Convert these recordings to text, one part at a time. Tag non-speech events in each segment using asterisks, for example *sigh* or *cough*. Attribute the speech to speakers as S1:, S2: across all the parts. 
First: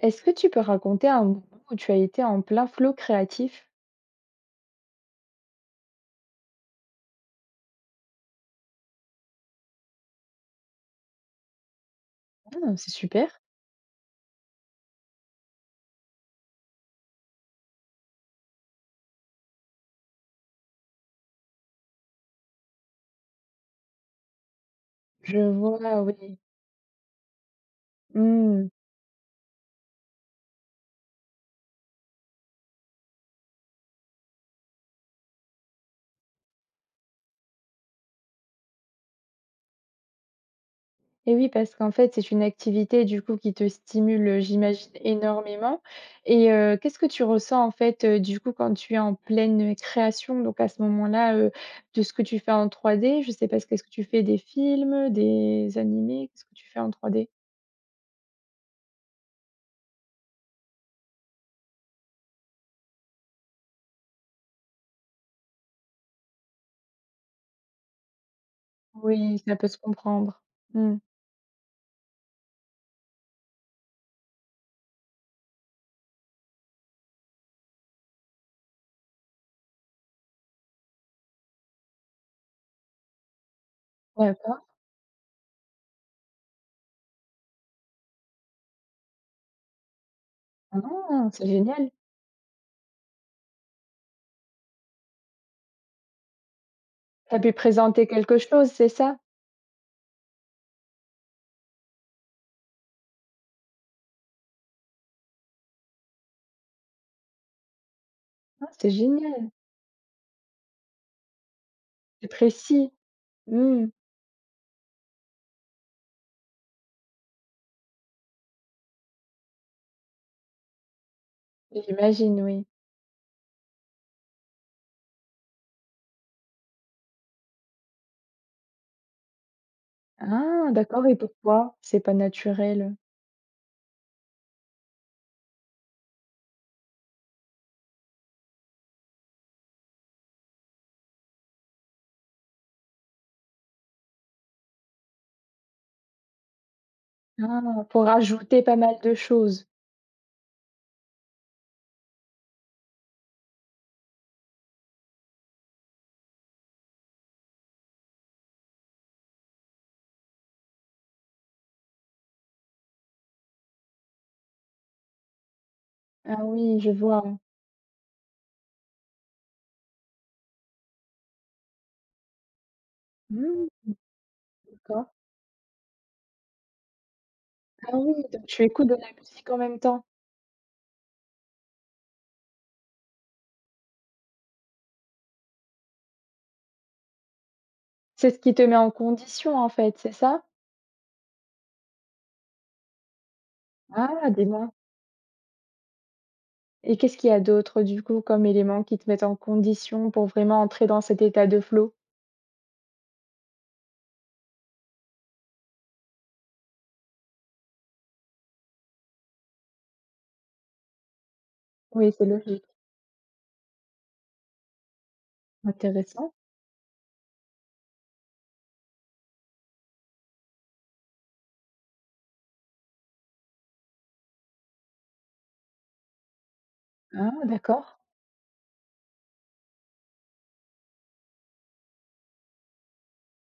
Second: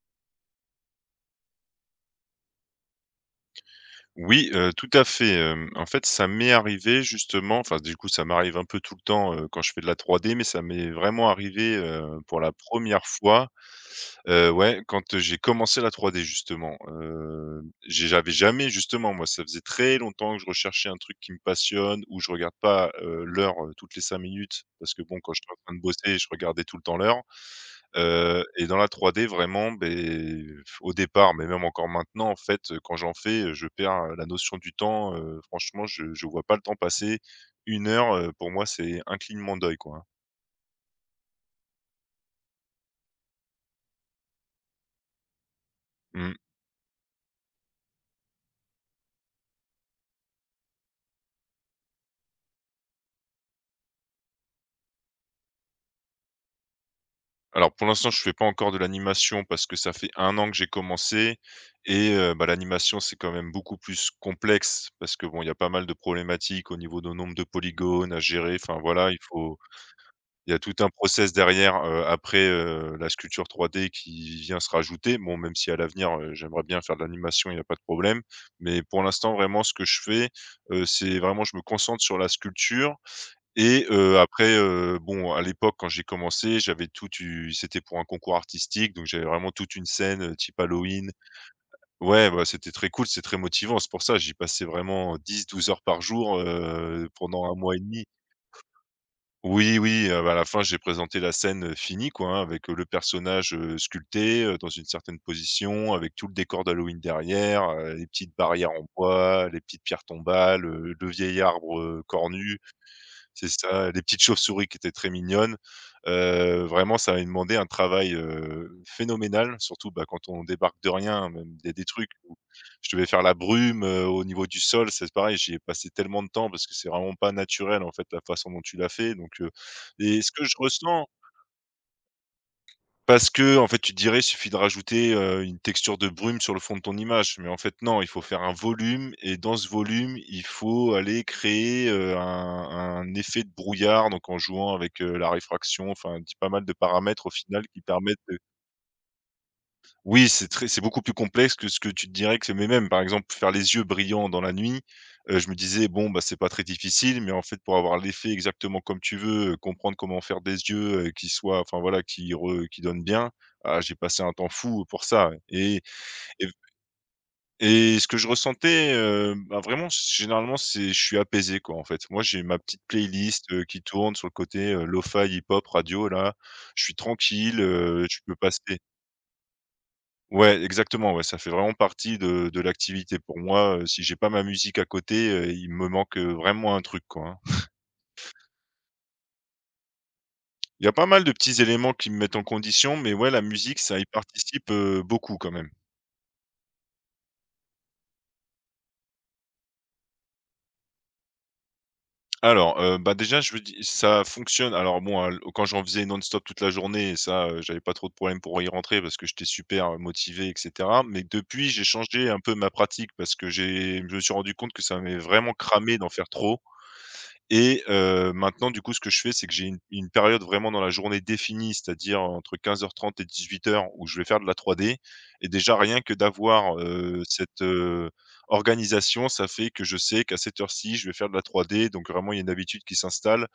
S1: Est-ce que tu peux raconter un moment où tu as été en plein flow créatif?
S2: Oui, tout à fait, en fait, ça m'est arrivé justement, enfin, du coup, ça m'arrive un peu tout le temps, quand je fais de la 3D, mais ça m'est vraiment arrivé, pour la
S1: Ah, c'est
S2: première
S1: super.
S2: fois, ouais, quand j'ai commencé la 3D justement, j'avais jamais justement moi, ça faisait très longtemps que je recherchais un truc qui me passionne, où je regarde pas, l'heure, toutes les 5 minutes parce que bon, quand
S1: Je
S2: je suis en train de
S1: vois,
S2: bosser, je
S1: oui.
S2: regardais tout le temps l'heure. Et
S1: Mmh.
S2: dans la 3D vraiment, beh, au départ, mais même encore maintenant, en fait, quand j'en fais, je perds, la notion du temps, franchement, je vois pas le temps passer. Une heure, pour moi, c'est un clignement d'œil, quoi, hein.
S1: Et oui, parce qu'en fait, c'est une activité du coup qui te stimule, j'imagine énormément
S2: Mmh.
S1: et qu'est-ce que tu ressens en fait, du coup quand tu es en pleine, création donc à ce moment-là, de ce que tu fais en 3D? Je sais pas, ce qu'est-ce que tu fais? Des films, des animés? Qu'est-ce que tu fais en 3D?
S2: Alors pour l'instant, je fais pas encore de l'animation parce que ça fait un an que j'ai commencé. Et bah, l'animation, c'est quand même beaucoup plus complexe parce que, bon, il y a pas mal de problématiques au niveau de nombre de polygones à gérer, enfin voilà,
S1: Oui, ça peut se comprendre.
S2: il y a tout un
S1: Mmh.
S2: process derrière, après, la sculpture 3D qui vient se rajouter. Bon, même si à l'avenir, j'aimerais bien faire de l'animation, il n'y a pas de problème. Mais pour l'instant, vraiment, ce que je fais, c'est vraiment, je me concentre sur la sculpture. Et après,
S1: D'accord.
S2: bon, à l'époque, quand j'ai commencé, j'avais toute u c'était pour un concours artistique, donc j'avais vraiment toute une scène, type Halloween.
S1: Ah! C'est génial.
S2: Ouais, bah, c'était très cool, c'est très motivant. C'est pour ça, j'y passais vraiment 10, 12 heures par jour,
S1: Tu as
S2: pendant
S1: pu
S2: un mois et demi.
S1: présenter quelque chose, c'est ça?
S2: Oui, oui, bah, à la fin, j'ai présenté la scène, finie, quoi, hein, avec, le personnage, sculpté, dans une certaine position, avec tout le décor d'Halloween derrière, les petites
S1: Ah,
S2: barrières en
S1: c'est
S2: bois,
S1: génial,
S2: les petites pierres tombales, le vieil arbre,
S1: c'est
S2: cornu.
S1: précis.
S2: C'est
S1: Mmh.
S2: ça, les petites chauves-souris qui étaient très mignonnes. Vraiment, ça avait demandé un travail, phénoménal, surtout, bah, quand on débarque de rien, hein, même il y a des trucs où
S1: J'imagine, oui.
S2: je devais faire la brume, au niveau du sol. C'est pareil, j'y ai passé tellement de temps parce que c'est vraiment pas naturel, en fait, la façon dont tu l'as fait, donc et ce que je
S1: Ah, d'accord
S2: ressens,
S1: et pourquoi? C'est pas naturel?
S2: parce que en fait, tu te dirais, il suffit de rajouter, une texture de brume sur le fond de ton image. Mais en fait, non, il faut faire un volume et dans ce volume, il faut aller créer, un effet de brouillard, donc en jouant avec, la réfraction, enfin, dis pas mal de paramètres au final qui
S1: Ah, pour
S2: permettent de.
S1: rajouter pas mal de choses.
S2: Oui, c'est beaucoup plus complexe que ce que tu te dirais que c'est, mais même, par exemple, faire les yeux brillants dans la nuit, je me disais: «Bon, bah, c'est pas très difficile», mais en fait, pour avoir l'effet exactement comme tu veux, comprendre comment faire des yeux, qui soient, enfin, voilà, qui donnent bien, ah, j'ai passé un temps fou pour ça. et
S1: Ah
S2: et
S1: oui, je vois.
S2: et ce que je ressentais, bah, vraiment, c généralement, c'est, je suis apaisé, quoi, en fait. Moi, j'ai ma petite playlist,
S1: Mmh,
S2: qui tourne sur le côté,
S1: d'accord.
S2: lo-fi, hip-hop, radio, là. Je suis tranquille,
S1: Ah oui,
S2: je peux
S1: donc
S2: passer.
S1: tu écoutes de la musique en même temps.
S2: Ouais, exactement, ouais, ça fait vraiment partie de l'activité pour moi, si j'ai pas ma musique à côté, il me manque, vraiment un truc, quoi, hein.
S1: C'est ce qui te met en condition, en fait, c'est ça?
S2: Il y a pas mal de petits éléments qui me mettent en condition, mais ouais, la musique, ça y
S1: Ah, dis-moi.
S2: participe, beaucoup quand même.
S1: Et qu'est-ce qu'il y a d'autre, du coup, comme éléments qui te mettent en condition pour vraiment entrer dans cet état de flow?
S2: Alors, bah, déjà, je veux di ça fonctionne alors bon, al quand j'en faisais non-stop toute la journée, ça, j'avais pas trop de problèmes pour y rentrer parce que j'étais super, motivé et cetera, mais depuis, j'ai
S1: Oui, c'est
S2: changé un peu
S1: logique.
S2: ma pratique parce que j'ai je me suis rendu compte que ça m'avait vraiment cramé d'en faire
S1: Intéressant.
S2: trop. Et maintenant, du coup, ce que je fais, c'est que j'ai une période vraiment dans la journée définie, c'est-à-dire entre 15:30 et 18:00 où je vais faire de la 3D. Et déjà, rien que d'avoir,
S1: Ah,
S2: cette,
S1: d'accord.
S2: organisation, ça fait que je sais qu'à cette heure-ci, je vais faire de la 3D, donc vraiment il y a une habitude qui s'installe.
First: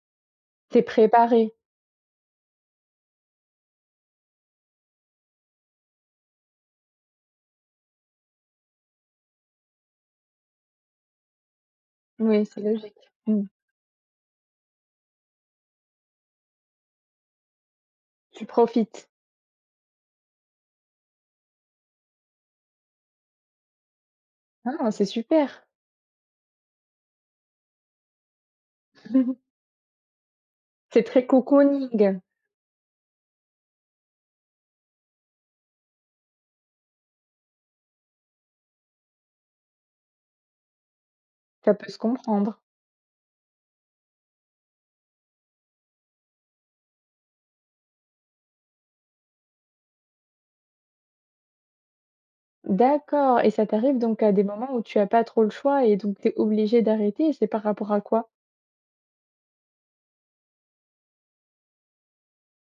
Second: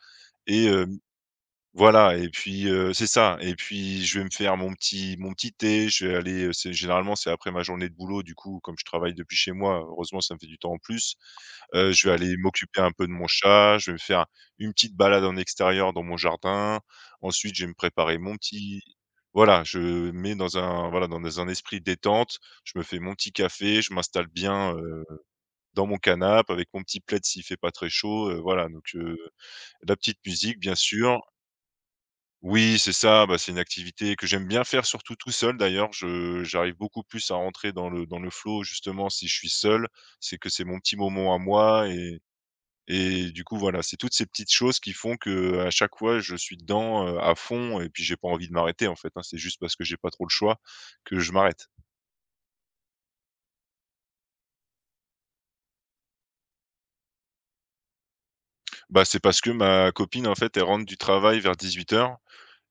S2: Et
S1: T'es préparé.
S2: voilà. Et puis, c'est ça. Et puis je vais me faire mon petit thé, je vais aller, c'est généralement, c'est après ma journée de boulot, du coup, comme je travaille depuis chez moi, heureusement, ça me fait du temps en plus. Je vais aller
S1: Oui, c'est
S2: m'occuper un
S1: logique.
S2: peu de mon
S1: Mmh.
S2: chat, je vais me faire une petite balade en extérieur dans mon jardin. Ensuite, je vais me préparer mon
S1: Tu
S2: petit,
S1: profites.
S2: voilà, je mets dans un, voilà, dans un esprit détente. Je me fais mon petit café, je m'installe bien,
S1: Ah, c'est super.
S2: dans mon canapé avec mon petit plaid s'il fait pas très chaud, voilà, donc,
S1: *laughs*
S2: la petite musique bien
S1: C'est
S2: sûr.
S1: très cocooning.
S2: Oui, c'est ça, bah, c'est une activité que j'aime bien faire surtout tout seul d'ailleurs. Je j'arrive beaucoup plus à rentrer dans le flow justement si je suis seul. C'est que c'est mon petit moment à
S1: Ça
S2: moi.
S1: peut se
S2: et
S1: comprendre.
S2: et du coup, voilà, c'est toutes ces petites choses qui font que à chaque fois, je suis dedans, à fond et puis j'ai pas envie de m'arrêter, en fait, hein. C'est juste parce que j'ai pas trop le choix que je m'arrête.
S1: D'accord et ça t'arrive donc à des moments où tu as pas trop le choix et donc tu es obligée d'arrêter et c'est par rapport à quoi?
S2: Bah, c'est parce que ma copine, en fait, elle rentre du travail vers 18 h.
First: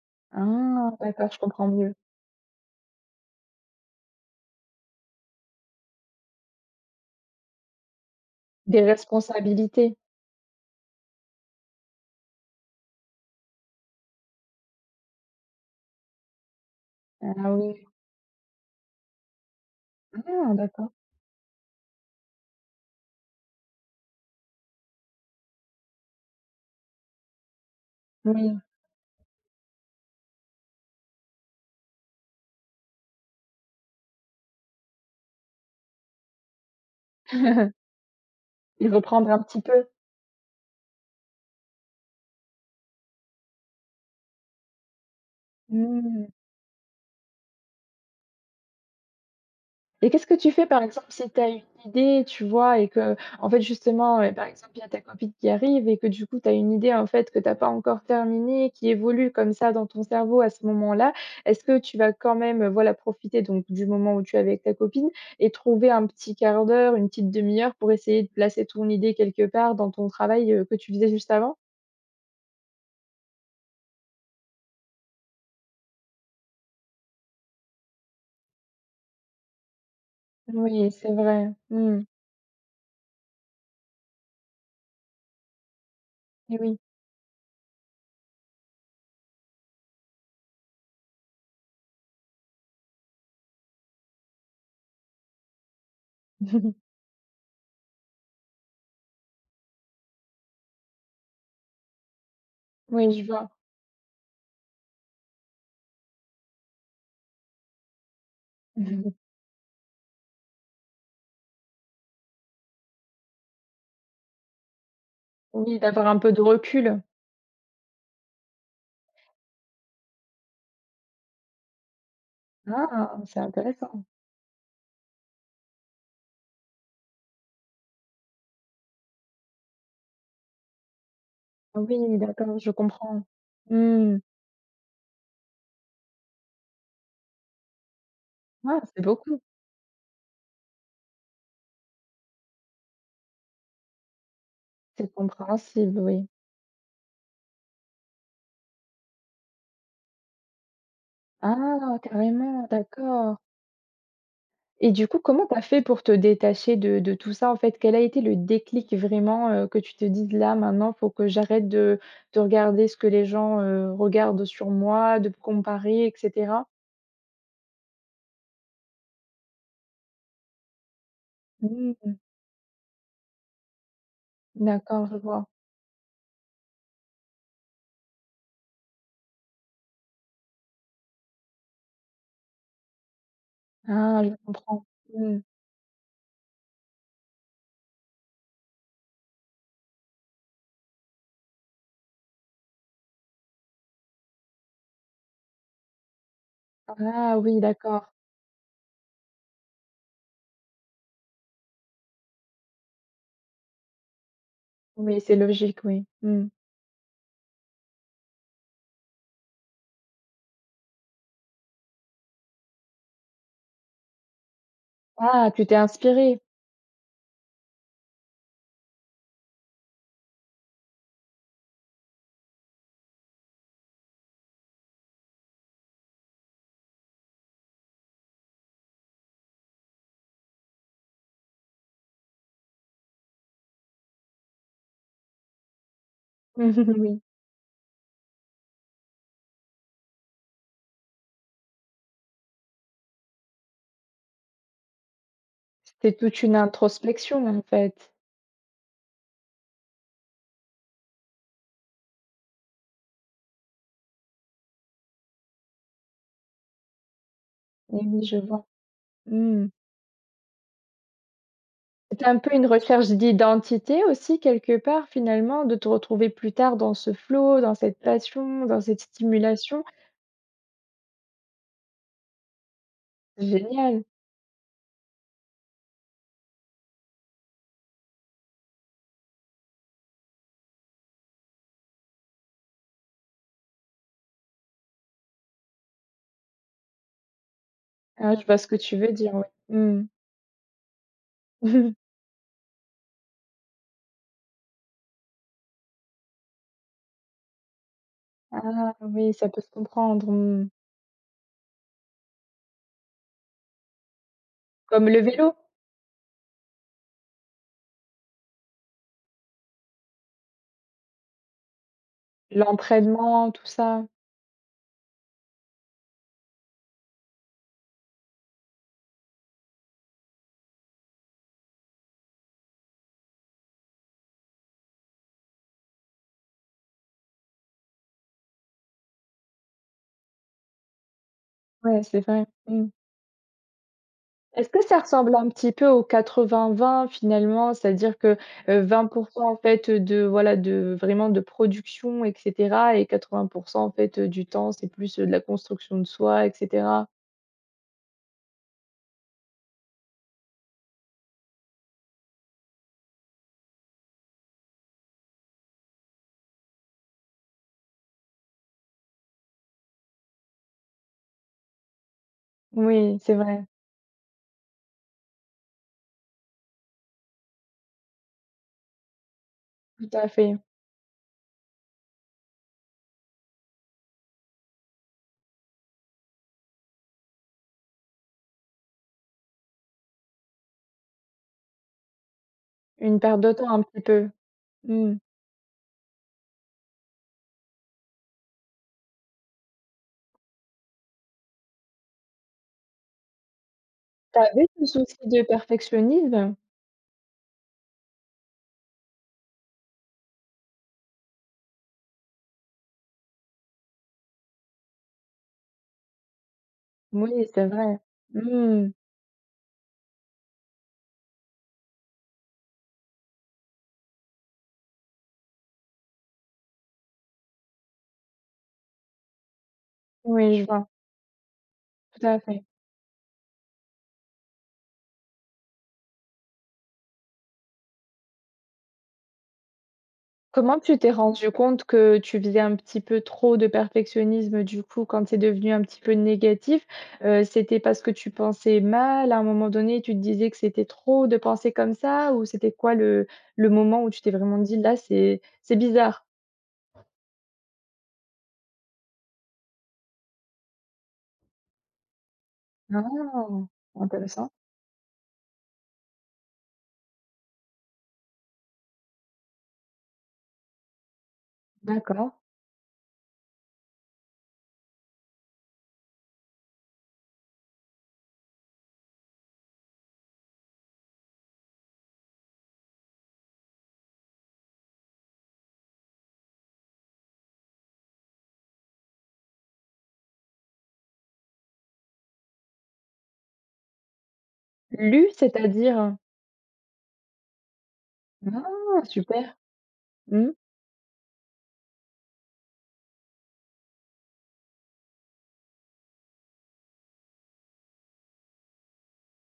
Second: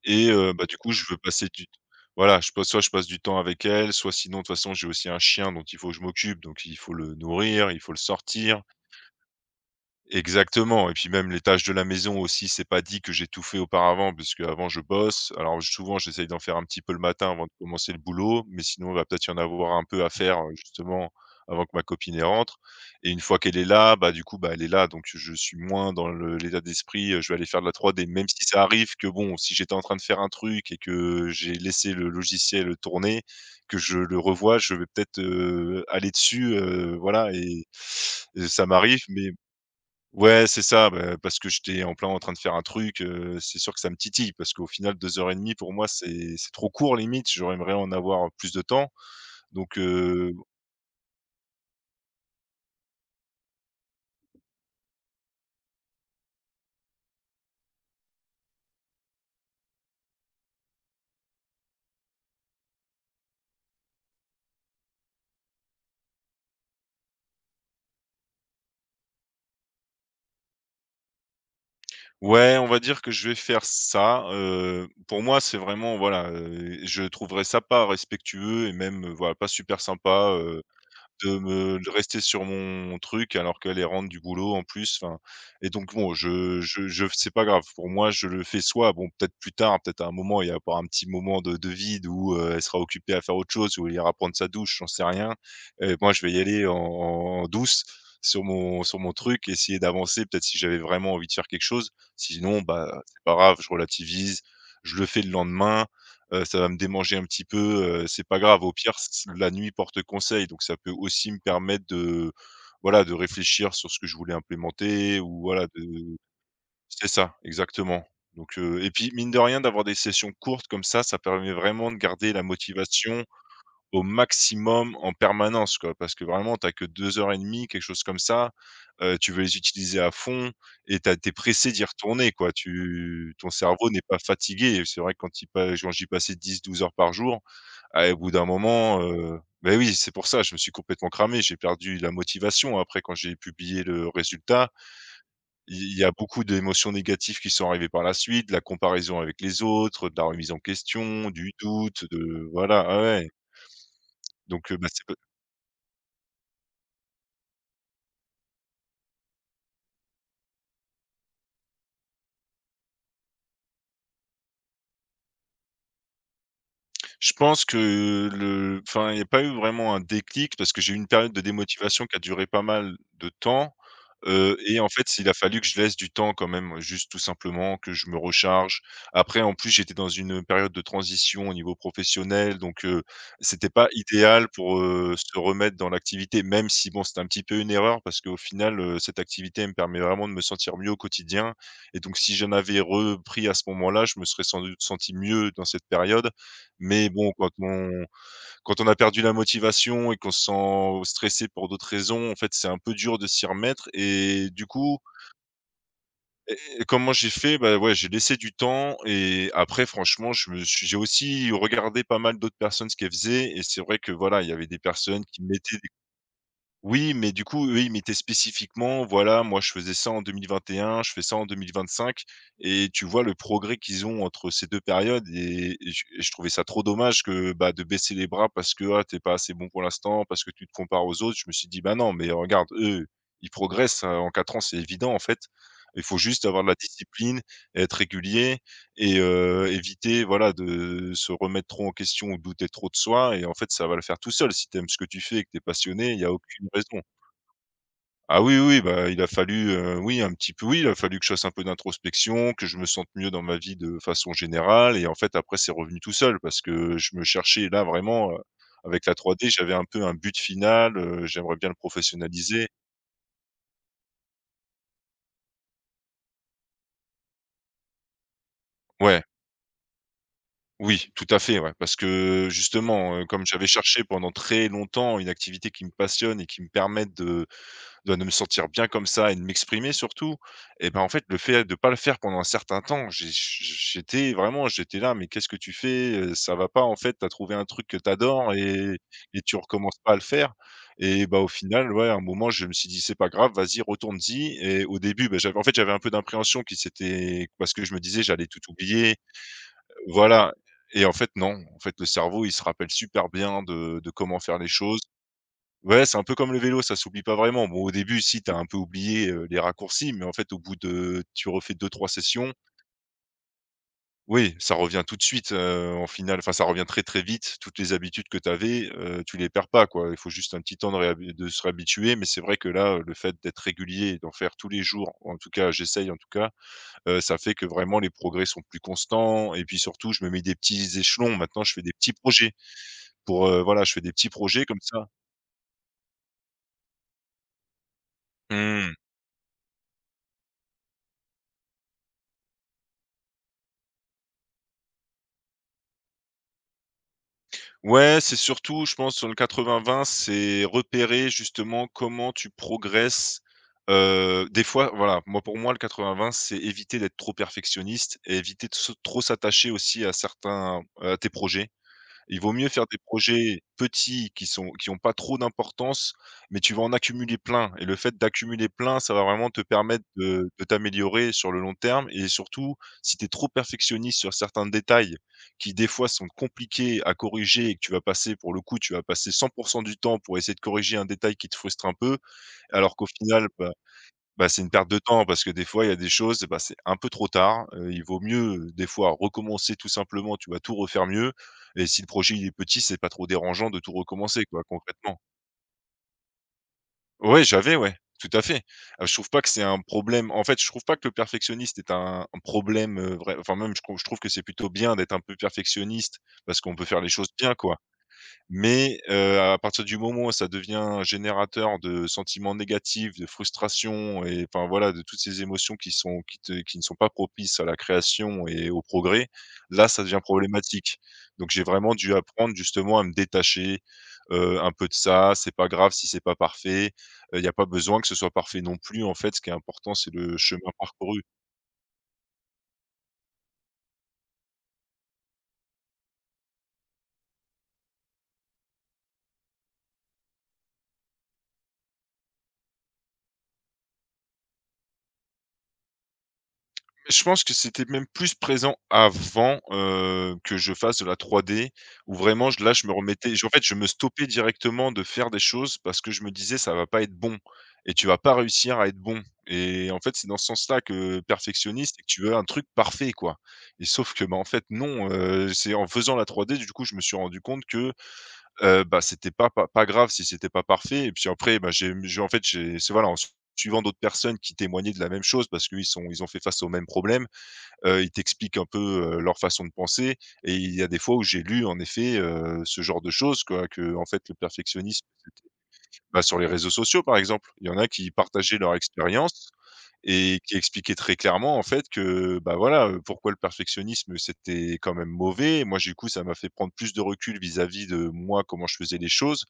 S2: Et bah, du
S1: Ah
S2: coup, je veux
S1: d'accord, je
S2: passer du,
S1: comprends mieux.
S2: voilà, je passe, soit je passe du temps avec elle, soit sinon, de toute façon, j'ai aussi un chien dont il faut que je m'occupe, donc il faut le nourrir, il faut le sortir.
S1: Des responsabilités.
S2: Exactement. Et puis même les tâches de la maison aussi, c'est pas dit que j'ai tout fait auparavant, parce puisqu'avant je bosse. Alors souvent j'essaye d'en faire un petit peu le matin avant
S1: Ah
S2: de
S1: oui.
S2: commencer le boulot, mais sinon il va peut-être y en avoir un peu à faire,
S1: Ah d'accord.
S2: justement avant que ma copine elle rentre. Et une fois qu'elle est là, bah, du coup, bah, elle est là, donc je suis moins dans le l'état d'esprit, je vais aller faire de la 3D. Même si
S1: Oui.
S2: ça arrive que bon, si j'étais en train de faire un truc et que j'ai laissé le logiciel tourner, que je le revois, je vais peut-être, aller dessus, voilà. et
S1: *laughs*
S2: et ça
S1: Et
S2: m'arrive,
S1: reprendre
S2: mais.
S1: un petit peu.
S2: Ouais, c'est ça, bah, parce que j'étais en plein en train de faire un truc, c'est sûr que ça me titille, parce qu'au final, 2 heures et demie, pour moi,
S1: Mmh.
S2: c'est trop court, limite. J'aimerais en avoir plus de temps, donc
S1: Et qu'est-ce que tu fais, par exemple, si tu as une idée, tu vois? Et que, en fait, justement, par exemple, il y a ta copine qui arrive et que, du coup, tu as une idée, en fait, que tu as pas encore terminée, qui évolue comme ça dans ton cerveau à ce moment-là. Est-ce que tu vas quand même, voilà, profiter donc du moment où tu es avec ta copine et trouver un petit quart d'heure, une petite demi heure pour essayer de placer ton idée quelque part dans ton travail, que tu faisais juste avant?
S2: ouais, on va dire que je vais faire ça, pour moi c'est vraiment, voilà, je trouverais ça pas respectueux et même, voilà, pas super sympa,
S1: Oui, c'est
S2: de
S1: vrai.
S2: me de
S1: Mmh.
S2: rester sur mon truc alors qu'elle elle rentre du boulot en plus, enfin. Et donc bon,
S1: Et oui.
S2: je c'est pas grave. Pour moi, je le fais, soit bon, peut-être plus tard, peut-être à un moment, il y a avoir un petit moment de vide où, elle sera occupée à faire autre chose, où elle ira prendre sa douche, j'en sais rien. Et moi, je vais y aller en
S1: *laughs*
S2: en douce sur mon truc, essayer d'avancer peut-être si j'avais vraiment envie de faire quelque chose. Sinon, bah,
S1: Oui,
S2: c'est
S1: je
S2: pas
S1: vois.
S2: grave, je relativise, je le fais le lendemain. Ça va me démanger un petit peu, c'est pas grave. Au pire, c
S1: *laughs*
S2: la nuit porte conseil, donc ça peut aussi me permettre de, voilà, de réfléchir sur ce que je voulais implémenter ou, voilà,
S1: Oui, d'avoir
S2: de.
S1: un peu de recul.
S2: C'est ça, exactement. Donc et puis, mine de rien, d'avoir des sessions courtes comme ça permet vraiment de garder la
S1: Ah!
S2: motivation
S1: C'est intéressant.
S2: au maximum en permanence, quoi, parce que vraiment tu as que 2 heures et demie, quelque chose comme ça. Tu veux les utiliser à fond et tu as es pressé d'y
S1: Oui,
S2: retourner, quoi.
S1: d'accord, je comprends.
S2: Tu ton cerveau n'est
S1: Mmh.
S2: pas fatigué. Et c'est vrai que quand il pa quand j'y passais 10 12 heures par jour, ah au bout d'un
S1: Ah, c'est
S2: moment,
S1: beaucoup.
S2: beh, oui, c'est pour ça, je me suis complètement cramé, j'ai perdu la motivation. Après quand j'ai publié le résultat,
S1: C'est
S2: il
S1: compréhensible,
S2: y a
S1: oui.
S2: beaucoup d'émotions négatives qui sont arrivées par la suite, de la comparaison avec les autres, de la remise en question, du
S1: Ah,
S2: doute, de
S1: carrément,
S2: voilà, ah ouais,
S1: d'accord.
S2: donc bah,
S1: Et
S2: c'est.
S1: du coup, comment tu as fait pour te détacher de tout ça, en fait? Quel a été le déclic vraiment, que tu te dises: «Là, maintenant, faut que j'arrête de regarder ce que les gens, regardent sur moi, de comparer et cetera»?
S2: Je pense que le enfin, il n'y a pas eu vraiment un déclic parce que j'ai eu une période de démotivation
S1: Mmh.
S2: qui a duré pas mal de temps, et en
S1: D'accord, je
S2: fait, il a
S1: vois.
S2: fallu que je laisse du temps quand même, juste tout simplement que je me recharge. Après, en plus, j'étais dans une période de transition au niveau professionnel, donc c'était pas
S1: Ah, je
S2: idéal pour,
S1: comprends. Mmh.
S2: se remettre dans l'activité, même si bon, c'était un petit peu une erreur parce qu'au final, cette activité, elle me permet vraiment de me sentir mieux au quotidien et donc si j'en avais repris à ce moment-là, je me serais sans doute senti mieux dans cette période. Mais bon,
S1: Ah
S2: quand
S1: oui,
S2: on
S1: d'accord.
S2: quand on a perdu la motivation et qu'on se sent stressé pour d'autres raisons, en fait, c'est un peu dur de s'y remettre. et du coup
S1: Oui, c'est logique, oui. Mmh.
S2: et et comment j'ai fait? Bah, ouais, j'ai laissé du temps et après franchement, je me suis j'ai aussi regardé pas mal d'autres personnes, ce qu'elles faisaient et c'est vrai que, voilà, il y avait des personnes qui
S1: Ah, tu t'es
S2: mettaient.
S1: inspirée?
S2: Oui, mais du coup, eux, ils mettaient spécifiquement, voilà, moi je faisais ça en 2021, je fais ça en 2025, et tu vois le progrès qu'ils ont entre ces 2 périodes et je trouvais ça trop dommage que, bah, de baisser les bras parce que, ah, tu pas assez bon pour l'instant, parce que tu te compares aux autres. Je me suis dit: «Bah non, mais regarde, eux, ils progressent, en 4 ans, c'est évident en fait. Il faut juste
S1: *laughs*
S2: avoir de la
S1: Oui.
S2: discipline, être régulier et éviter voilà de se remettre trop en question ou douter trop de soi et en fait, ça va le faire tout seul. Si tu aimes ce que tu fais et que tu es passionné,
S1: C'est
S2: il y a
S1: toute une
S2: aucune raison.»
S1: introspection, en fait.
S2: Ah oui, oui, bah, il a fallu, oui, un petit peu oui, il a fallu que je fasse un peu d'introspection, que je me sente mieux dans ma vie de façon générale et en fait, après, c'est revenu tout seul parce que je me cherchais là
S1: Et oui,
S2: vraiment,
S1: je vois.
S2: avec la 3D,
S1: Mmh.
S2: j'avais un peu un but final, j'aimerais bien le
S1: C'était un peu une
S2: professionnaliser.
S1: recherche d'identité aussi quelque part finalement, de te retrouver plus tard dans ce flow, dans cette passion, dans cette
S2: Ouais.
S1: stimulation.
S2: Oui, tout à fait, ouais, parce que justement, comme j'avais
S1: Génial.
S2: cherché pendant très longtemps une activité qui me passionne et qui me permette de me sentir bien comme ça et de m'exprimer surtout et ben, en fait, le fait de pas le faire pendant un certain temps, j'ai j'étais vraiment j'étais là: «Mais qu'est-ce que tu fais? Ça va pas en fait, t'as trouvé un truc que
S1: Ah, je
S2: t'adores
S1: vois ce que
S2: et
S1: tu veux dire,
S2: et
S1: ouais.
S2: tu recommences
S1: Mmh.
S2: pas à le faire.» Et bah, au final, ouais, à
S1: *laughs*
S2: un moment, je me suis dit: «C'est pas grave, vas-y, retourne-y.» Et au début, bah, j'avais en fait, j'avais un peu d'impréhension qui s'était parce que je me disais: «J'allais tout
S1: Ah
S2: oublier,
S1: oui, ça peut se comprendre.
S2: voilà.»
S1: Mmh.
S2: Et en fait non, en fait, le cerveau, il se rappelle super bien de comment faire les choses.
S1: Comme le vélo,
S2: Ouais, c'est un peu comme le vélo, ça s'oublie pas vraiment. Bon, au début, si, t'as un peu oublié, les raccourcis, mais en fait, au bout de tu refais deux trois sessions,
S1: l'entraînement, tout ça.
S2: oui, ça revient tout de suite, en finale. Enfin, ça revient très, très vite. Toutes les habitudes que t'avais, tu les perds pas, quoi. Il faut juste un petit temps de se réhabituer, mais c'est vrai que là, le fait d'être régulier et d'en faire tous les jours, ou en tout cas, j'essaye en tout cas. Ça fait que vraiment les progrès sont plus constants et puis surtout je me mets des petits échelons. Maintenant je fais des
S1: Ouais,
S2: petits
S1: c'est vrai.
S2: projets
S1: Mmh.
S2: pour, voilà, je fais des petits projets
S1: Est-ce
S2: comme
S1: que ça
S2: ça.
S1: ressemble un petit peu au 80-20 finalement? C'est-à-dire que,
S2: Mmh.
S1: 20% en fait, de voilà, de vraiment de production et cetera et 80% en fait, du temps, c'est plus, de la construction de soi et cetera?
S2: Ouais, c'est surtout je pense sur le 80-20, c'est repérer justement comment tu progresses. Des fois voilà, moi pour moi le 80-20 c'est éviter d'être trop perfectionniste et éviter de se trop s'attacher aussi à tes projets. Il vaut mieux faire des
S1: Oui, c'est
S2: projets
S1: vrai,
S2: petits qui ont pas trop d'importance, mais tu vas en accumuler plein et le fait d'accumuler plein, ça va vraiment te permettre
S1: tout à
S2: de
S1: fait.
S2: de t'améliorer sur le long terme et surtout, si tu es trop perfectionniste sur certains détails qui, des fois, sont compliqués à corriger et que tu vas passer pour le coup, tu vas passer 100 du temps pour essayer de corriger un détail qui te frustre un peu, alors qu'au
S1: Une perte
S2: final,
S1: de temps
S2: bah
S1: un petit peu.
S2: bah, c'est une perte de
S1: Mmh.
S2: temps parce que des fois, il y a des choses, bah, c'est un peu trop tard. Il vaut mieux, des fois recommencer tout simplement, tu vas tout refaire mieux et si le projet il est petit, c'est pas trop dérangeant de tout
S1: Tu
S2: recommencer quoi,
S1: avais ce souci
S2: concrètement.
S1: de perfectionnisme?
S2: Ouais, j'avais, ouais, tout à fait. Je trouve pas que c'est un problème en fait, je trouve pas que le perfectionniste est un problème, vrai enfin même je trouve que c'est plutôt bien d'être un peu perfectionniste parce qu'on peut faire les choses
S1: Oui,
S2: bien,
S1: c'est
S2: quoi.
S1: vrai. Mmh.
S2: Mais à partir du moment où ça devient un générateur de sentiments négatifs, de frustration et enfin voilà, de toutes ces émotions qui ne sont pas propices à la création et au progrès, là, ça devient
S1: Oui, je vois,
S2: problématique. Donc j'ai vraiment dû
S1: tout à
S2: apprendre
S1: fait.
S2: justement à me détacher, un peu de ça. C'est pas grave si c'est pas parfait, il n'y a pas besoin que ce soit parfait non plus en fait. Ce qui est important, c'est le chemin
S1: Comment tu t'es
S2: parcouru.
S1: rendu compte que tu faisais un petit peu trop de perfectionnisme, du coup, quand c'est devenu un petit peu négatif? C'était parce que tu pensais mal, à un moment donné, tu te disais que c'était trop de penser comme ça? Ou c'était quoi le moment où tu t'es vraiment dit: «Là, c'est bizarre»?
S2: Je pense que c'était même plus présent avant, que je fasse de la 3D où vraiment je là, je me remettais je
S1: Ah!
S2: en fait, je me stoppais
S1: Intéressant.
S2: directement de faire des choses parce que je me disais: «Ça va pas être bon et tu vas pas réussir à être bon» et en fait, c'est dans ce sens-là que perfectionniste et que tu veux
S1: D'accord.
S2: un truc parfait, quoi et sauf que, bah, en fait, non, c'est en faisant la 3D, du coup, je me suis rendu compte que, bah, c'était pas grave si c'était pas parfait et puis après, bah, j'ai en fait, j'ai c'est voilà, en suivant d'autres personnes qui témoignaient de la même chose parce qu'ils ont fait face aux mêmes problèmes. Ils t'expliquent un peu, leur façon de penser et il y a des fois où j'ai lu en effet, ce genre de choses quoi, que en fait le perfectionnisme
S1: Lu, c'est-à-dire?
S2: bah, sur les réseaux sociaux par exemple, il y en a qui partageaient leur
S1: Ah!
S2: expérience
S1: Super.
S2: et
S1: Mmh.
S2: qui expliquait très clairement, en fait, que, bah, voilà, pourquoi le perfectionnisme, c'était quand même mauvais. Et moi, du coup, ça m'a fait prendre plus de recul vis-à-vis de moi, comment je faisais les choses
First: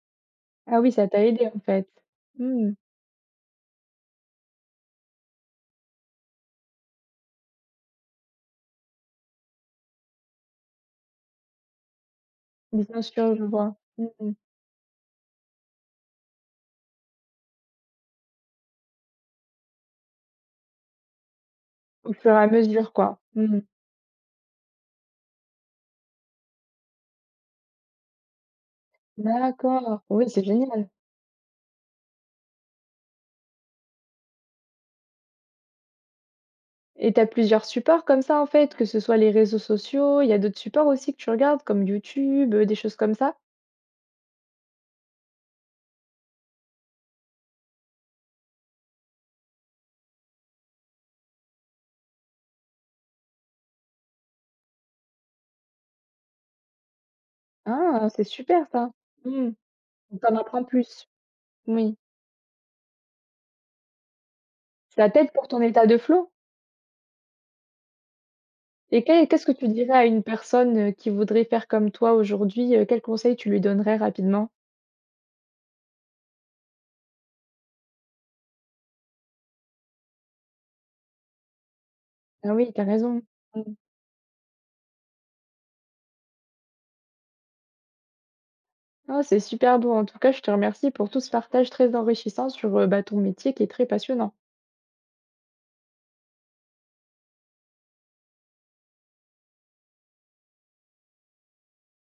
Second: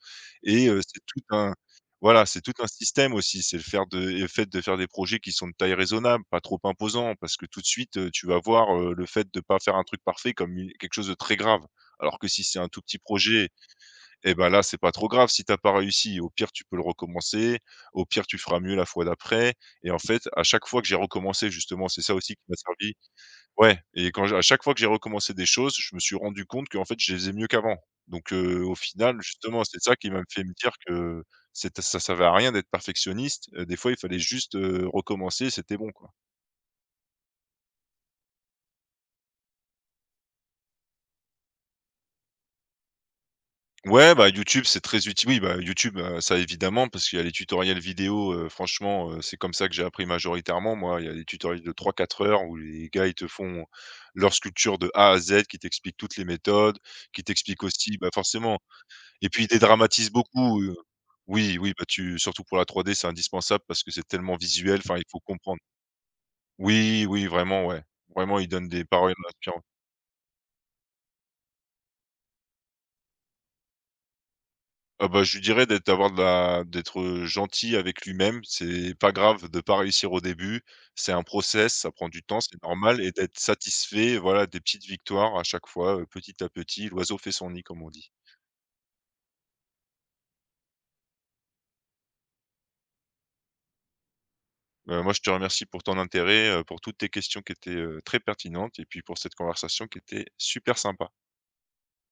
S2: et
S1: Ah oui,
S2: c'est
S1: ça
S2: tout
S1: t'a aidé,
S2: un
S1: en fait.
S2: voilà, c'est tout un
S1: Mmh.
S2: système aussi. C'est le fait de faire des projets qui sont de taille raisonnable, pas trop imposants, parce que tout de suite, tu vas voir, le fait de pas faire un truc parfait comme u quelque chose de très grave. Alors que si c'est un tout petit
S1: Bien sûr, je
S2: projet
S1: vois. Mmh.
S2: et ben là, c'est pas trop grave si t'as pas réussi. Au pire, tu peux le recommencer. Au pire, tu feras mieux la fois d'après et en fait, à chaque fois que j'ai recommencé justement, c'est
S1: Au
S2: ça
S1: fur
S2: aussi
S1: et
S2: qui
S1: à
S2: m'a
S1: mesure,
S2: servi,
S1: quoi. Mmh.
S2: ouais. Et quand j'ai à chaque fois que j'ai recommencé des choses, je me suis rendu compte qu'en fait, je les faisais mieux qu'avant. Donc au final, justement, c'est ça
S1: D'accord.
S2: qui m'a
S1: Oui, c'est
S2: fait me dire
S1: génial.
S2: que c'était ça ne servait à rien d'être perfectionniste. Des fois, il fallait juste, recommencer, c'était bon, quoi.
S1: Et tu as plusieurs supports comme ça, en fait, que ce soit les réseaux sociaux, il y a d'autres supports aussi que tu regardes comme YouTube, des choses comme ça?
S2: Ouais, bah, YouTube, c'est très utile. Oui, bah, YouTube, ça évidemment, parce qu'il y a les tutoriels vidéo, franchement, c'est comme ça que j'ai appris majoritairement, moi. Il y a des tutoriels de trois quatre heures où les gars, ils te font leur sculpture de A à Z, qui t'expliquent toutes les méthodes, qui t'expliquent aussi
S1: Ah,
S2: bah,
S1: c'est
S2: forcément
S1: super ça.
S2: et puis ils
S1: Mmh.
S2: dédramatisent
S1: Tu en
S2: beaucoup,
S1: apprends plus.
S2: oui, oui, bah,
S1: Oui.
S2: tu surtout pour la 3D, c'est indispensable parce que c'est tellement visuel, enfin, il
S1: Ça
S2: faut
S1: t'aide pour
S2: comprendre.
S1: ton état de flow
S2: Oui, oui, vraiment, ouais. Vraiment, ils donnent des
S1: et
S2: paroles
S1: qu'est-ce que
S2: inspirantes.
S1: tu dirais à une personne, qui voudrait faire comme toi aujourd'hui, quel conseil tu lui donnerais rapidement?
S2: Ah bah, je lui dirais d'être d'avoir de la d'être, gentil avec lui-même. C'est pas grave de pas réussir au début. C'est un process, ça prend du temps,
S1: Ah
S2: c'est
S1: oui, t'as
S2: normal et
S1: raison.
S2: d'être
S1: Mmh.
S2: satisfait, voilà, des petites victoires à chaque fois, petit à petit. L'oiseau fait son nid, comme on dit.
S1: Ah, c'est super beau. En tout cas, je te remercie pour tout ce partage très enrichissant sur bah, ton métier qui est très passionnant.
S2: Moi, je te remercie pour ton intérêt, pour toutes tes questions qui étaient, très pertinentes et puis pour cette conversation qui était super sympa.